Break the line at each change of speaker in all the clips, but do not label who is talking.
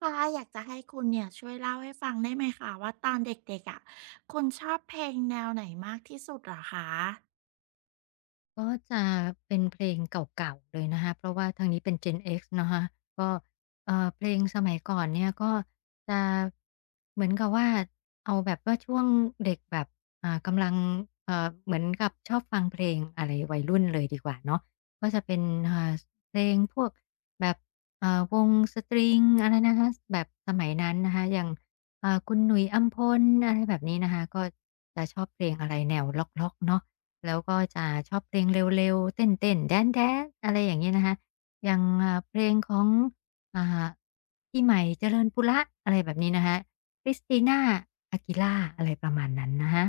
ค่ะอยากจะให้คุณเนี่ยช่วยเล่าให้ฟังได้ไหมคะว่าตอนเด็กๆอะคุณชอบเพลงแนวไหนมากที่สุดเหรอคะ
ก็จะเป็นเพลงเก่าๆเลยนะคะเพราะว่าทางนี้เป็น Gen X นะคะก็เพลงสมัยก่อนเนี่ยก็จะเหมือนกับว่าเอาแบบว่าช่วงเด็กแบบกำลังเหมือนกับชอบฟังเพลงอะไรวัยรุ่นเลยดีกว่าเนาะก็จะเป็นอ่าเพลงพวกแบบวงสตริงอะไรนะคะแบบสมัยนั้นนะคะอย่างคุณหนุ่ยอัมพลอะไรแบบนี้นะคะก็จะชอบเพลงอะไรแนวล็อกๆเนาะ แล้วก็จะชอบเพลงเร็วๆ เต้นๆ แดนแดๆอะไรอย่างเงี้ยนะคะอย่างเพลงของอ่าพี่ใหม่เจริญปุระอะไรแบบนี้นะคะคริสติน่าอากิล่าอะไรประมาณนั้นนะคะ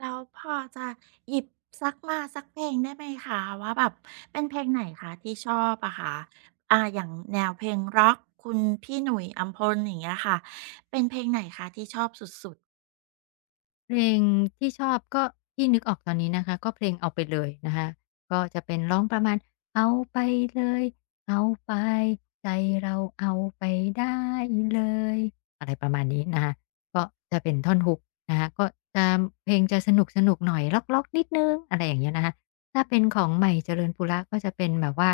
แล้วพอจะหยิบสักมาสักเพลงได้ไหมคะว่าแบบเป็นเพลงไหนคะที่ชอบอะคะอ่าอย่างแนวเพลงร็อกคุณพี่หนุ่ยอัมพลอย่างเงี้ยค่ะเป็นเพลงไหนคะที่ชอบสุดๆ
เพลงที่ชอบก็ที่นึกออกตอนนี้นะคะก็เพลงเอาไปเลยนะคะก็จะเป็นร้องประมาณเอาไปเลยเอาไปใจเราเอาไปได้เลยอะไรประมาณนี้นะคะก็จะเป็นท่อน Hook นะคะก็จะเพลงจะสนุกๆหน่อยร็อกๆนิดหนึ่งอะไรอย่างเงี้ยนะคะถ้าเป็นของใหม่เจริญปุระก็จะเป็นแบบว่า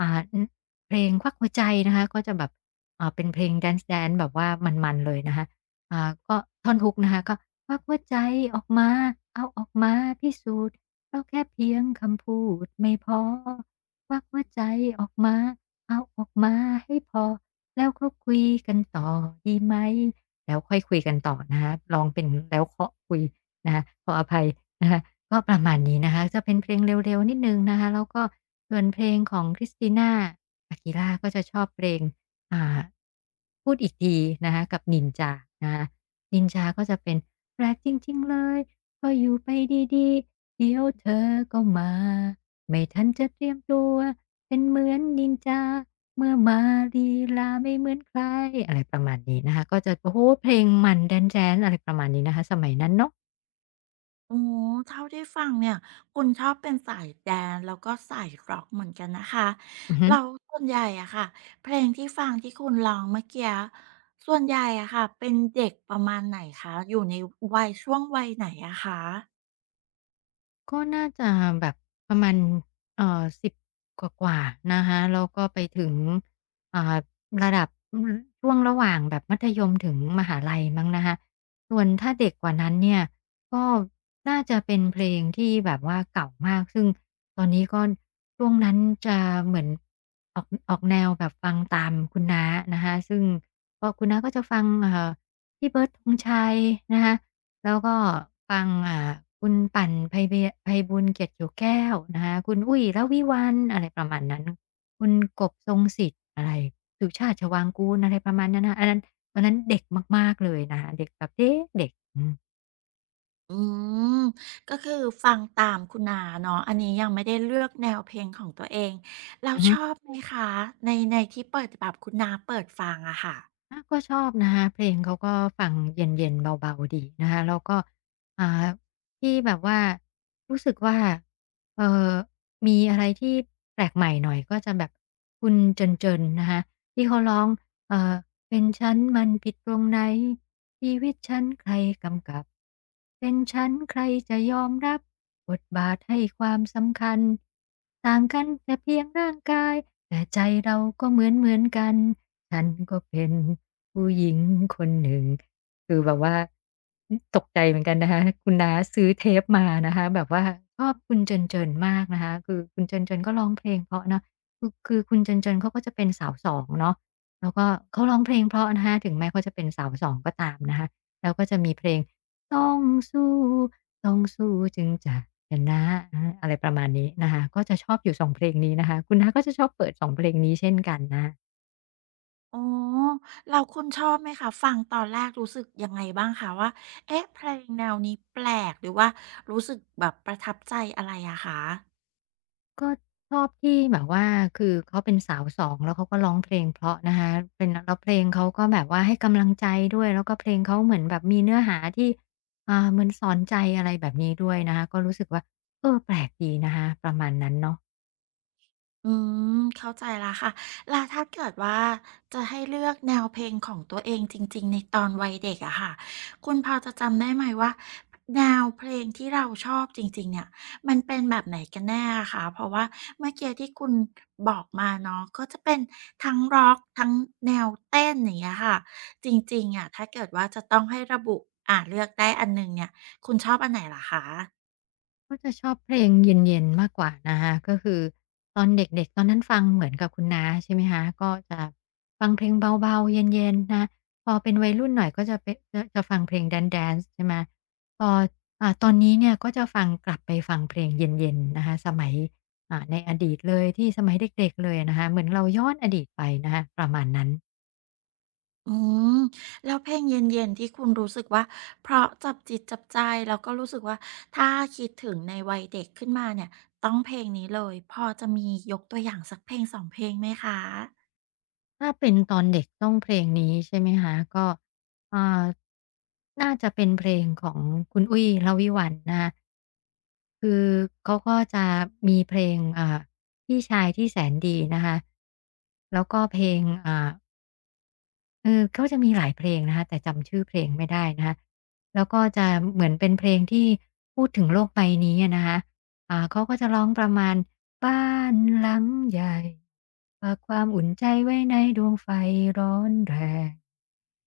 อือเพลงควักหัวใจนะคะก็จะแบบเป็นเพลง Dance Dance แบบว่ามันๆเลยนะคะ อ่าก็ท่อนฮุกนะคะก็ควักหัวใจออกมาเอาออกมาพิสูจน์เราแค่เพียงคำพูดไม่พอควักหัวใจออกมาเอาออกมาให้พอแล้วก็คุยกันต่อดีไหมแล้วค่อยคุยกันต่อนะคะรองเป็นแล้วเคาะคุยนะคะขออภัยนะคะก็ประมาณนี้นะคะจะเป็นเพลงเร็วๆนิดหนึ่งนะคะแล้วก็ส่วนเพลงของ c ริ i ต t i n a อา u i l e ก็จะชอบเพลง อ่าพูดอีกทีนะคะกับนินจานะคะนินจาก็จะเป็นแปลกจริงๆเลยก็อยู่ไปดีๆ เดี๋ยวเธอก็มา ไม่ทันจะเตรียมตัว เป็นเหมือนนินจาเมื่อมาลีลาไม่เหมือนใคร อะไรประมาณนี้นะคะก็จะโอ้โฮเพลงมันแดนซ์ๆอะไรประมาณนี้นะคะสมัยนั้นเนาะ
โอ้เท่าที่ฟังเนี่ยคุณชอบเป็นสายแดนซ์แล้วก็สายร็อกเหมือนกันนะคะ
อือฮึ
แล้วส่วนใหญ่อะค่ะเพลงที่ฟังที่คุณร้องเมื่อกี้ส่วนใหญ่อะค่ะเป็นเด็กประมาณไหนคะอยู่ในวัยช่วงวัยไหนอะคะ
ก็น่าจะแบบประมาณ10กว่าๆนะคะแล้วก็ไปถึงอ่าระดับอือช่วงระหว่างแบบมัธยมถึงมหาลัยมั้งนะคะส่วนถ้าเด็กกว่านั้นเนี่ยก็น่าจะเป็นเพลงที่แบบว่าเก่ามากซึ่งตอนนี้ก็ช่วงนั้นจะเหมือนออกแนวแบบฟังตามคุณน้านะคะซึ่งก็คุณน้าก็จะฟังพี่เบิร์ดธงชัยนะคะ แล้วก็ฟังคุณปั่นไพเบยไพบูญเกียรติอยู่แก้วนะคะคุณอุ้ยแล้ววิวันอะไรประมาณนั้นคุณกบทรงสิทธิ์อะไรสุชาติชวางกูลอะไรประมาณนั้นนะอันนั้นวันนั้นเด็กมากๆเลยนะคะเด็กแบบเด็ก
อืมก็คือฟังตามคุณอาเนาะอันนี้ยังไม่ได้เลือกแนวเพลงของตัวเองแล้ว
เด็กอื
ชอ
ม
บไหมคะในในที่เปิดแบบคุณน้าเปิดฟังอะค่ะ
อาก็ชอบนะคะเพลงเขาก็ฟังเย็นๆเบาๆดีนะคะแล้วก็อ่าที่แบบว่ารู้สึกว่าเอ่อมีอะไรที่แปลกใหม่หน่อยก็จะแบบคุณเจินๆนะคะที่เขาร้องเอ่อ เป็นฉันมันผิดตรงไหนชีวิตฉันใครกำกับเป็นฉันใครจะยอมรับบทบาทให้ความสำคัญต่างกันแต่เพียงร่างกายแต่ใจเราก็เหมือนกันฉันก็เป็นผู้หญิงคนหนึ่งคือแบบว่าตกใจเหมือนกันนะคะคุณน้าซื้อเทปมานะคะแบบว่าชอบคุณเจินเจินมากนะคะคือคุณเจินเจินก็ร้องเพลงเพราะเนาะคือคุณเจินเจินเขาก็จะเป็นสาวสองเนาะ แล้วก็เขาร้องเพลงเพราะนะคะถึงแม้เขาจะเป็นสาวสองก็ตามนะคะแล้วก็จะมีเพลงต้องสู้ต้องสู้จึงจะชนะอะไรประมาณนี้นะคะก็จะชอบอยู่สองเพลงนี้นะคะคุณน้าก็จะชอบเปิดสองเพลงนี้เช่นกันนะะ
อ๋อแล้วคุณชอบไหมคะฟังตอนแรกรู้สึกยังไงบ้างคะว่าเอ๊ะเพลงแนวนี้แปลกหรือว่ารู้สึกแบบประทับใจอะไรอะคะ
ก็ชอบที่แบบว่าคือเขาเป็นสาวสองแล้วเขาก็ร้องเพลงเพราะนะคะเป็นแล้วเพลงเขาก็แบบว่าให้กำลังใจด้วยแล้วก็เพลงเขาเหมือนแบบมีเนื้อหาที่เหมือนสอนใจอะไรแบบนี้ด้วยนะคะก็รู้สึกว่าเออแปลกดีนะคะประมาณนั้นเนาะ
อืมเข้าใจแล้วค่ะแล้วถ้าเกิดว่าจะให้เลือกแนวเพลงของตัวเองจริงๆในตอนวัยเด็กอะค่ะคุณพอจะจำได้ไหมว่าแนวเพลงที่เราชอบจริงๆเนี่ยมันเป็นแบบไหนกันแน่อะคะเพราะว่าเมื่อกี้ที่คุณบอกมาเนาะก็จะเป็นทั้งร็อกทั้งแนวเต้นอย่างเงี้ยค่ะจริงๆอะถ้าเกิดว่าจะต้องให้ระบุเลือกได้อันหนึ่งเนี่ยคุณชอบอันไหนเหรอคะ
ก็จะชอบเพลงเย็นๆมากกว่านะคะก็คือตอนเด็กๆตอนนั้นฟังเหมือนกับคุณน้าใช่ไหมคะก็จะฟังเพลงเบาๆเย็นๆนะคะพอเป็นวัยรุ่นหน่อยก็จะเป็นจะฟังเพลงแดนซ์ๆใช่ไหมพอตอนนี้เนี่ยก็จะฟังกลับไปฟังเพลงเย็นๆนะคะสมัยในอดีตเลยที่สมัยเด็กๆเลยนะคะเหมือนเราย้อนอดีตไปนะคะประมาณนั้น
อืมแล้วเพลงเย็นๆที่คุณรู้สึกว่าเพราะจับจิตจับใจแล้วก็รู้สึกว่าถ้าคิดถึงในวัยเด็กขึ้นมาเนี่ยต้องเพลงนี้เลยพอจะมียกตัวอย่างสักเพลงสองเพลงไหมคะ
ถ้าเป็นตอนเด็กต้องเพลงนี้ใช่ไหมคะก็อ่าน่าจะเป็นเพลงของคุณอุ้ยลวิวันนะคะคือเขาก็จะมีเพลงพี่ชายที่แสนดีนะคะแล้วก็เพลงอ่า ก็จะมีหลายเพลงนะคะแต่จำชื่อเพลงไม่ได้นะคะแล้วก็จะเหมือนเป็นเพลงที่พูดถึงโลกใบนี้อะนะคะเขาก็จะร้องประมาณบ้านหลังใหญ่ฝากความอุ่นใจไว้ในดวงไฟร้อนแรง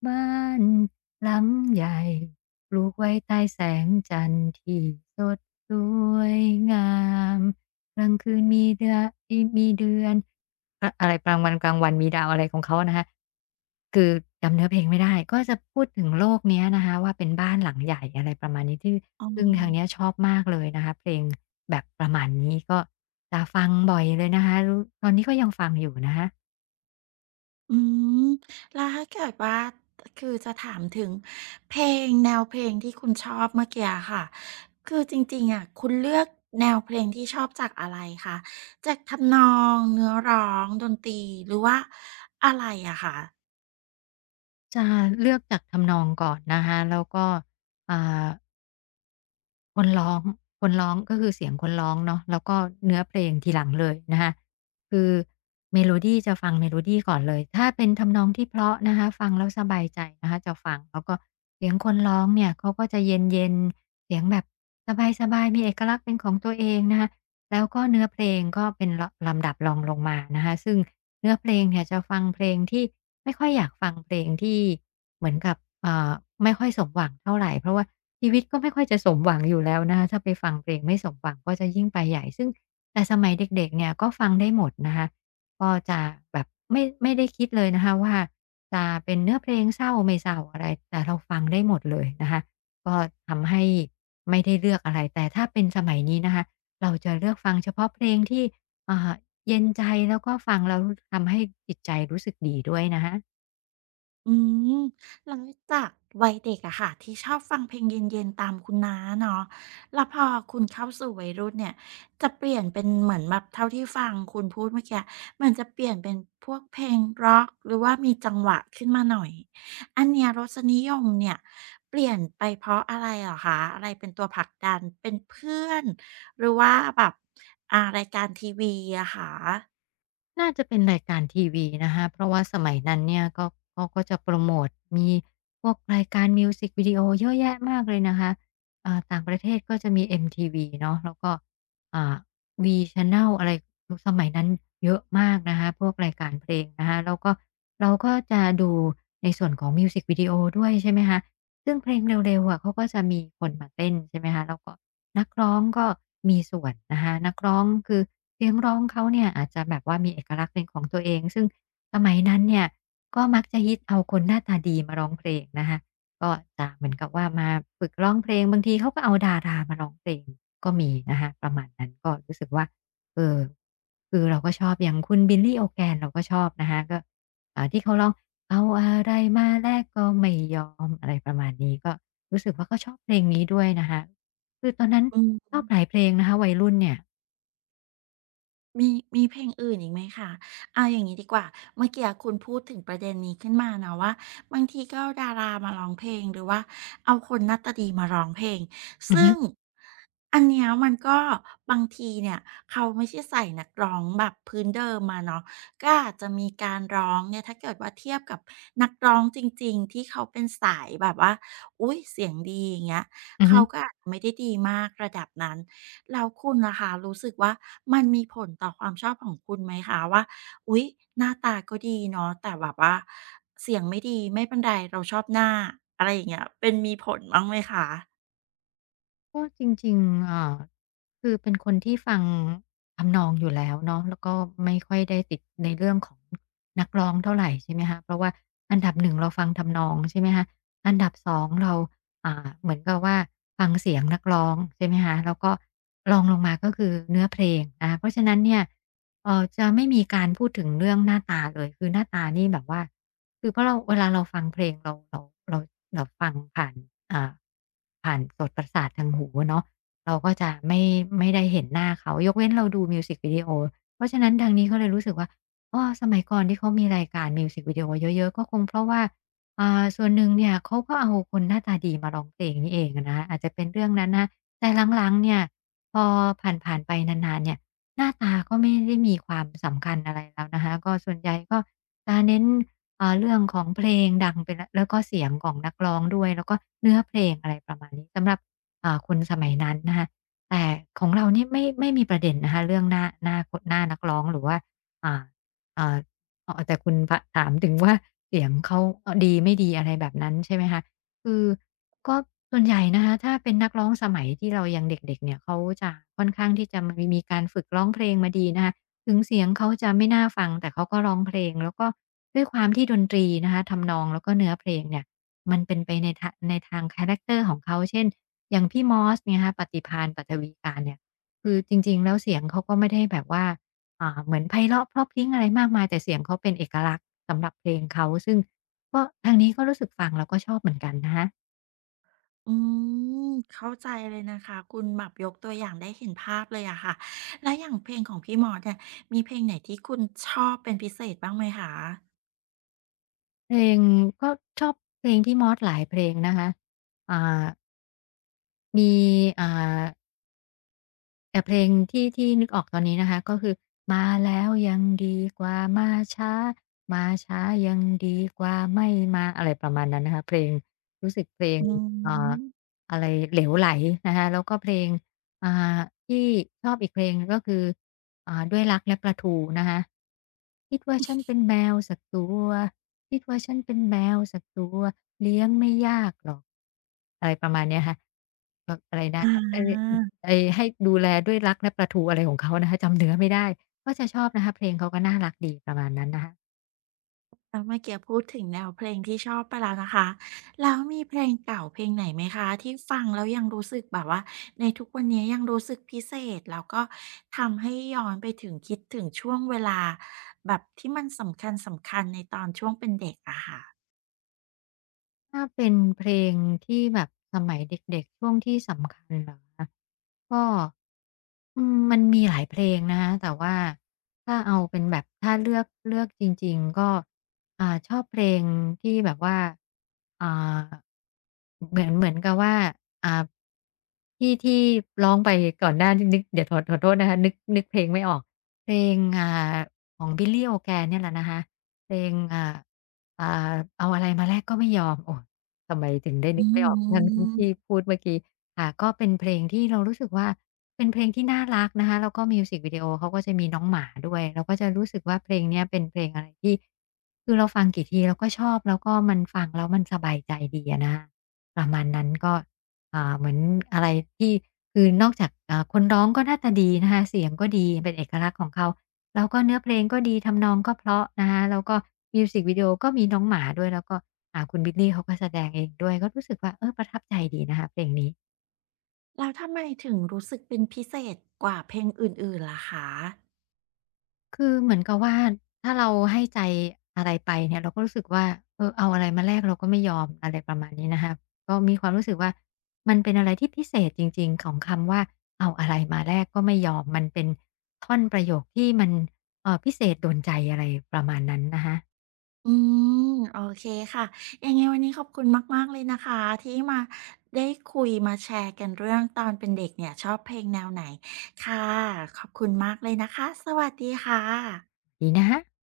บ้านหลังใหญ่ปลูกไว้ใต้แสงจันทร์ที่สดสวยงามกลางคืนมีเดือนอะไรกลางวันมีดาวอะไรของเขานะคะคือจำเนื้อเพลงไม่ได้ก็จะพูดถึงโลกเนี้ยนะคะว่าเป็นบ้านหลังใหญ่อะไรประมาณนี้ที่ซึ่งทางเนี้ยชอบมากเลยนะคะเพลงแบบประมาณนี้ก็จะฟังบ่อยเลยนะคะรู้ตอนนี้ก็ยังฟังอยู่นะคะ
อืมแล้วถ้าเกิดว่าตคือจะถามถึงเพลงแนวเพลงที่คุณชอบเมื่อกี้อะค่ะคือจริงๆอะคุณเลือกแนวเพลงที่ชอบจากอะไรคะจากทำนองเนื้อร้องดนตรีหรือว่าอะไรอะคะ
จะเลือกจากทำนองก่อนนะคะ แล้วก็อ่า คนร้องคนร้องก็คือเสียงคนร้องเนาะแล้วก็เนื้อเพลงทีหลังเลยนะคะคือเมโลดีจะฟังเมโลดีก่อนเลยถ้าเป็นทำนองที่เพราะนะคะฟังแล้วสบายใจนะคะจะฟังแล้วก็เสียงคนร้องเนี่ยเขาก็จะเย็นๆเสียงแบบสบายๆมีเอกลักษณ์เป็นของตัวเองนะคะแล้วก็เนื้อเพลงก็เป็นเลาะลำดับรองลงมานะคะซึ่งเนื้อเพลงเนี่ยจะฟังเพลงที่ไม่ค่อยอยากฟังเพลงที่เหมือนกับเอ่อไม่ค่อยสมหวังเท่าไรเพราะว่า ชีวิตก็ไม่ค่อยจะสมหวังอยู่แล้วนะคะถ้าไปฟังเพลงไม่สมหวังก็จะยิ่งไปใหญ่ซึ่งแต่สมัยเด็กๆเนี่ยก็ฟังได้หมดนะคะก็จะแบบไม่ได้คิดเลยนะคะว่าจะเป็นเนื้อเพลงเศร้าไม่เศร้าอะไรแต่เราฟังได้หมดเลยนะคะก็ทำให้ไม่ได้เลือกอะไรแต่ถ้าเป็นสมัยนี้นะคะเราจะเลือกฟังเฉพาะเพลงที่อ่าเย็นใจแล้วก็ฟังแล้วทำให้จิตใจรู้สึกดีด้วยนะคะ
อืมแล้วจากวัยเด็กอะค่ะที่ชอบฟังเพลงเย็นๆตามคุณน้าเนาะแล้วพอคุณเข้าสู่วัยรุ่นเนี่ยจะเปลี่ยนเป็นเหมือนแบบเท่าที่ฟังคุณพูดเมื่อกี้เหมือนจะเปลี่ยนเป็นพวกเพลงร็อกหรือว่ามีจังหวะขึ้นมาหน่อยอันเนี้ยรสนิยมเนี่ยเปลี่ยนไปเพราะอะไรเหรอคะอะไรเป็นตัวผลักดันเป็นเพื่อนหรือว่าแบบรายการทีวีอะคะ
น่าจะเป็นรายการทีวีนะคะเพราะว่าสมัยนั้นเนี่ยก็เขาก็จะโปรโมตมีพวกรายการมิวสิกวิดีโอเยอะแยะมากเลยนะคะต่างประเทศก็จะมี MTV เนาะแล้วก็อ่า V Channel อะไรุสมัยนั้นเยอะมากนะคะพวกรายการเพลงนะคะแล้วก็เราก็จะดูในส่วนของมิวสิกวิดีโอด้วยใช่ไหมคะซึ่งเพลงเร็วๆอะเขาก็จะมีคนมาเต้นใช่ไหมคะแล้วก็นักร้องก็มีส่วนนะคะนักร้องคือ เสียงร้องเขาเนี่ยอาจจะแบบว่ามีเอกลักษณ์เป็นของตัวเองซึ่งสมัยนั้นเนี่ยก็มักจะฮิตเอาคนหน้าตาดีมาร้องเพลงนะคะก็จะเหมือนกับว่ามาฝึกร้องเพลงบางทีเขาก็เอาดารามาร้องเพลงก็มีนะคะประมาณนั้นก็รู้สึกว่าเออคือเราก็ชอบอย่างคุณบิลล l ่โอ g a นเราก็ชอบนะคะก็ที่เขาร้องเอาอะไรมาแลกก็ไม่ยอมอะไรประมาณนี้ก็รู้สึกว่าก็ชอบเพลงนี้ด้วยนะคะคือตอนนั้นชอบหลายเพลงนะคะวัยรุ่นเนี่ย
มีมีเพลงอื่นอีกไหมคะเอาอย่างงี้ดีกว่าเมื่อกี้อะคุณพูดถึงประเด็นนี้ขึ้นมาเนาะว่าบางทีก็เอาดารามาร้องเพลงหรือว่าเอาคนหน้าตาดีมาร้องเพลง
อือ
ซึ่
ฮึ
งอันเนี้ยมันก็บางทีเนี่ยเขาไม่ใช่ใส่นักร้องแบบพื้นเดิมมาเนาะก็อาจจะมีการร้องเนี่ยถ้าเกิดว่าเทียบกับนักร้องจริงๆที่เขาเป็นสายแบบว่าอุ๊ยเสียงดีอย่างเงี้ย
อือฮึ
เขาก็อาจจะไม่ได้ดีมากระดับนั้น แล้วคุณนะคะรู้สึกว่ามันมีผลต่อความชอบของคุณไหมคะว่าอุ๊ยหน้าตาก็ดีเนาะแต่แบบว่าเสียงไม่ดีไม่เป็นไรเราชอบหน้าอะไรอย่างเงี้ยเป็นมีผลบ้างไหมคะ
ก็จริงๆเอ่าคือเป็นคนที่ฟังทำนองอยู่แล้วเนาะแล้วก็ไม่ค่อยได้ติดในเรื่องของนักร้องเท่าไรใช่ไหมคะเพราะว่าอันดับหนึ่งเราฟังทำนองใช่ไหมคะอันดับสองเราเหมือนกับว่าฟังเสียงนักร้องใช่ไหมคะแล้วก็รองลงมาก็คือเนื้อเพลงนะคะเพราะฉะนั้นเนี่ยจะไม่มีการพูดถึงเรื่องหน้าตาเลยคือหน้าตานี่แบบว่า คือเพราะเราเวลาเราฟังเพลงเราเราฟังผ่านอ่าผ่านโสตประสาททางหูอะเนาะเราก็จะไม่ได้เห็นหน้าเขายกเว้นเราดูมิวสิกวิดีโอเพราะฉะนั้นทางนี้เขาเลยรู้สึกว่าอ๋อสมัยก่อนที่เขามีรายการมิวสิกวิดีโอเยอะๆก็คงเพราะว่าส่วนหนึ่งเนี่ยเขาก็เอาคนหน้าตาดีมาร้องเพลงนี่เองอะนะอาจจะเป็นเรื่องนั้นนะแต่หลังๆเนี่ยพอผ่านๆไปนานๆเนี่ยหน้าตาก็ไม่ได้มีความสำคัญอะไรแล้วนะคะก็ส่วนใหญ่ก็จะเน้น เรื่องของเพลงดังไปแล้วแล้วก็เสียงของนักร้องด้วยแล้วก็เนื้อเพลงอะไรประมาณนี้สำหรับคนสมัยนั้นนะคะแต่ของเรานี่ไม่มีประเด็นนะคะเรื่องหน้านักร้องหรือว่าอ่าอ่าอ๋อแต่คุณพะถามถึงว่าเสียงเขาดีไม่ดีอะไรแบบนั้นใช่ไหมคะคือก็ส่วนใหญ่นะคะถ้าเป็นนักร้องสมัยที่เรายังเด็กๆเนี่ยเขาจะค่อนข้างที่จะมีการฝึกร้องเพลงมาดีนะคะ ถึงเสียงเขาจะไม่น่าฟังแต่เขาก็ร้องเพลงแล้วก็ด้วยความที่ดนตรีนะคะทำนองแล้วก็เนื้อเพลงเนี่ยมันเป็นไปในในทางคาแรกเตอร์ของเขาเช่นอย่างพี่มอสเนี่ยนะคะปฏิภาณปัทวีการเนี่ยคือจริงๆแล้วเสียงเขาก็ไม่ได้แบบว่าเหมือนไพเราะเพราะพริ้งอะไรมากมายแต่เสียงเขาเป็นเอกลักษณ์สำหรับเพลงเขาซึ่งก็ทางนี้ก็รู้สึกฟังแล้วก็ชอบเหมือนกันนะคะ
อืมเข้าใจเลยนะคะคุณแบบยกตัวอย่างได้เห็นภาพเลยอะค่ะแล้วอย่างเพลงของพี่มอสเนี่ยมีเพลงไหนที่คุณชอบเป็นพิเศษบ้างไหมคะ
เพลงก็ชอบเพลงพี่มอสหลายเพลงนะคะอ่ามีอ่า แต่เพลงที่นึกออกตอนนี้นะคะก็คือมาแล้วยังดีกว่ามาช้ามาช้ายังดีกว่าไม่มาอะไรประมาณนั้นนะคะเพลงรู้สึกเพลง
อื
อ่า
ม
อะไรเหลวไหลนะคะแล้วก็เพลงอ่าที่ชอบอีกเพลงหนึ่งก็คือด้วยรักและปลาทูนะคะคิดว่าฉันเป็นแมวสักตัวคิดว่าฉันเป็นแมวสักตัวเลี้ยงไม่ยากหรอกอะไรประมาณเนี้ยค่ะแบบอะไรนะ
อา
ให้ไอ้ให้ดูแลด้วยรักและปลาทูอะไรของเขานะคะจำเนื้อไม่ได้ก็จะชอบนะคะเพลงเขาก็น่ารักดีประมาณนั้นนะคะ
แล้วเมื่อกี้พูดถึงแนวเพลงที่ชอบไปแล้วนะคะแล้วมีเพลงเก่าเพลงไหนไหมคะที่ฟังแล้วยังรู้สึกแบบว่าในทุกวันนี้ยังรู้สึกพิเศษแล้วก็ทำให้ย้อนไปถึงคิดถึงช่วงเวลาแบบที่มันสำคัญสำคัญในตอนช่วงเป็นเด็กอะค่ะ
ถ้าเป็นเพลงที่แบบสมัยเด็กๆช่วงที่สำคัญเหรอคะก็อืมมันมีหลายเพลงนะคะแต่ว่าถ้าเอาเป็นแบบถ้าเลือกจริงๆก็ชอบเพลงที่แบบว่าอ่าเหมือนกับว่าอ่าที่ร้องไปก่อนหน้านิดนึกเดี๋ยวขอโทษนะคะนึกเพลงไม่ออกเพลงของ Billy Organ เนี่ยแหละนะคะเพลงอ่าเอาอะไรมาแลกก็ไม่ยอมโอ้ทำไมถึงได้
อื
นึกไม่ออกทั้งที่
ม
พูดเมื่อกี้ค่ะก็เป็นเพลงที่เรารู้สึกว่าเป็นเพลงที่น่ารักนะคะแล้วก็มิวสิกวิดีโอเขาก็จะมีน้องหมาด้วยเราก็จะรู้สึกว่าเพลงเนี้ยเป็นเพลงอะไรที่คือเราฟังกี่ทีเราก็ชอบแล้วก็มันฟังแล้วมันสบายใจดีอะนะคะประมาณนั้นก็เหมือนอะไรที่คือนอกจากคนร้องก็หน้าตาดีนะคะเสียงก็ดีเป็นเอกลักษณ์ของเขา แล้วก็เนื้อเพลงก็ดีทำนองก็เพราะนะคะแล้วก็มิวสิกวิดีโอก็มีน้องหมาด้วยแล้วก็คุณบิลลี่เขาก็แสดงเองด้วยก็รู้สึกว่าเออประทับใจดีนะคะเพลงนี้
แล้วทำไมถึงรู้สึกเป็นพิเศษกว่าเพลงอื่นๆล่ะคะ
คือเหมือนกับว่าถ้าเราให้ใจอะไรไปเนี่ยเราก็รู้สึกว่าเออเอาอะไรมาแลกเราก็ไม่ยอมอะไรประมาณนี้นะคะก็มีความรู้สึกว่ามันเป็นอะไรที่พิเศษจริงๆของคำว่าเอาอะไรมาแลกก็ไม่ยอมมันเป็นท่อนประโยคที่มันพิเศษโดนใจอะไรประมาณนั้นนะคะ
อืมโอเคค่ะยังไงวันนี้ขอบคุณมากๆเลยนะคะที่มาได้คุยมาแชร์กันเรื่องตอนเป็นเด็กเนี่ยชอบเพลงแนวไหนค่ะขอบคุณมากเลยนะคะสวัสดีค่ะ
ดีนะคะ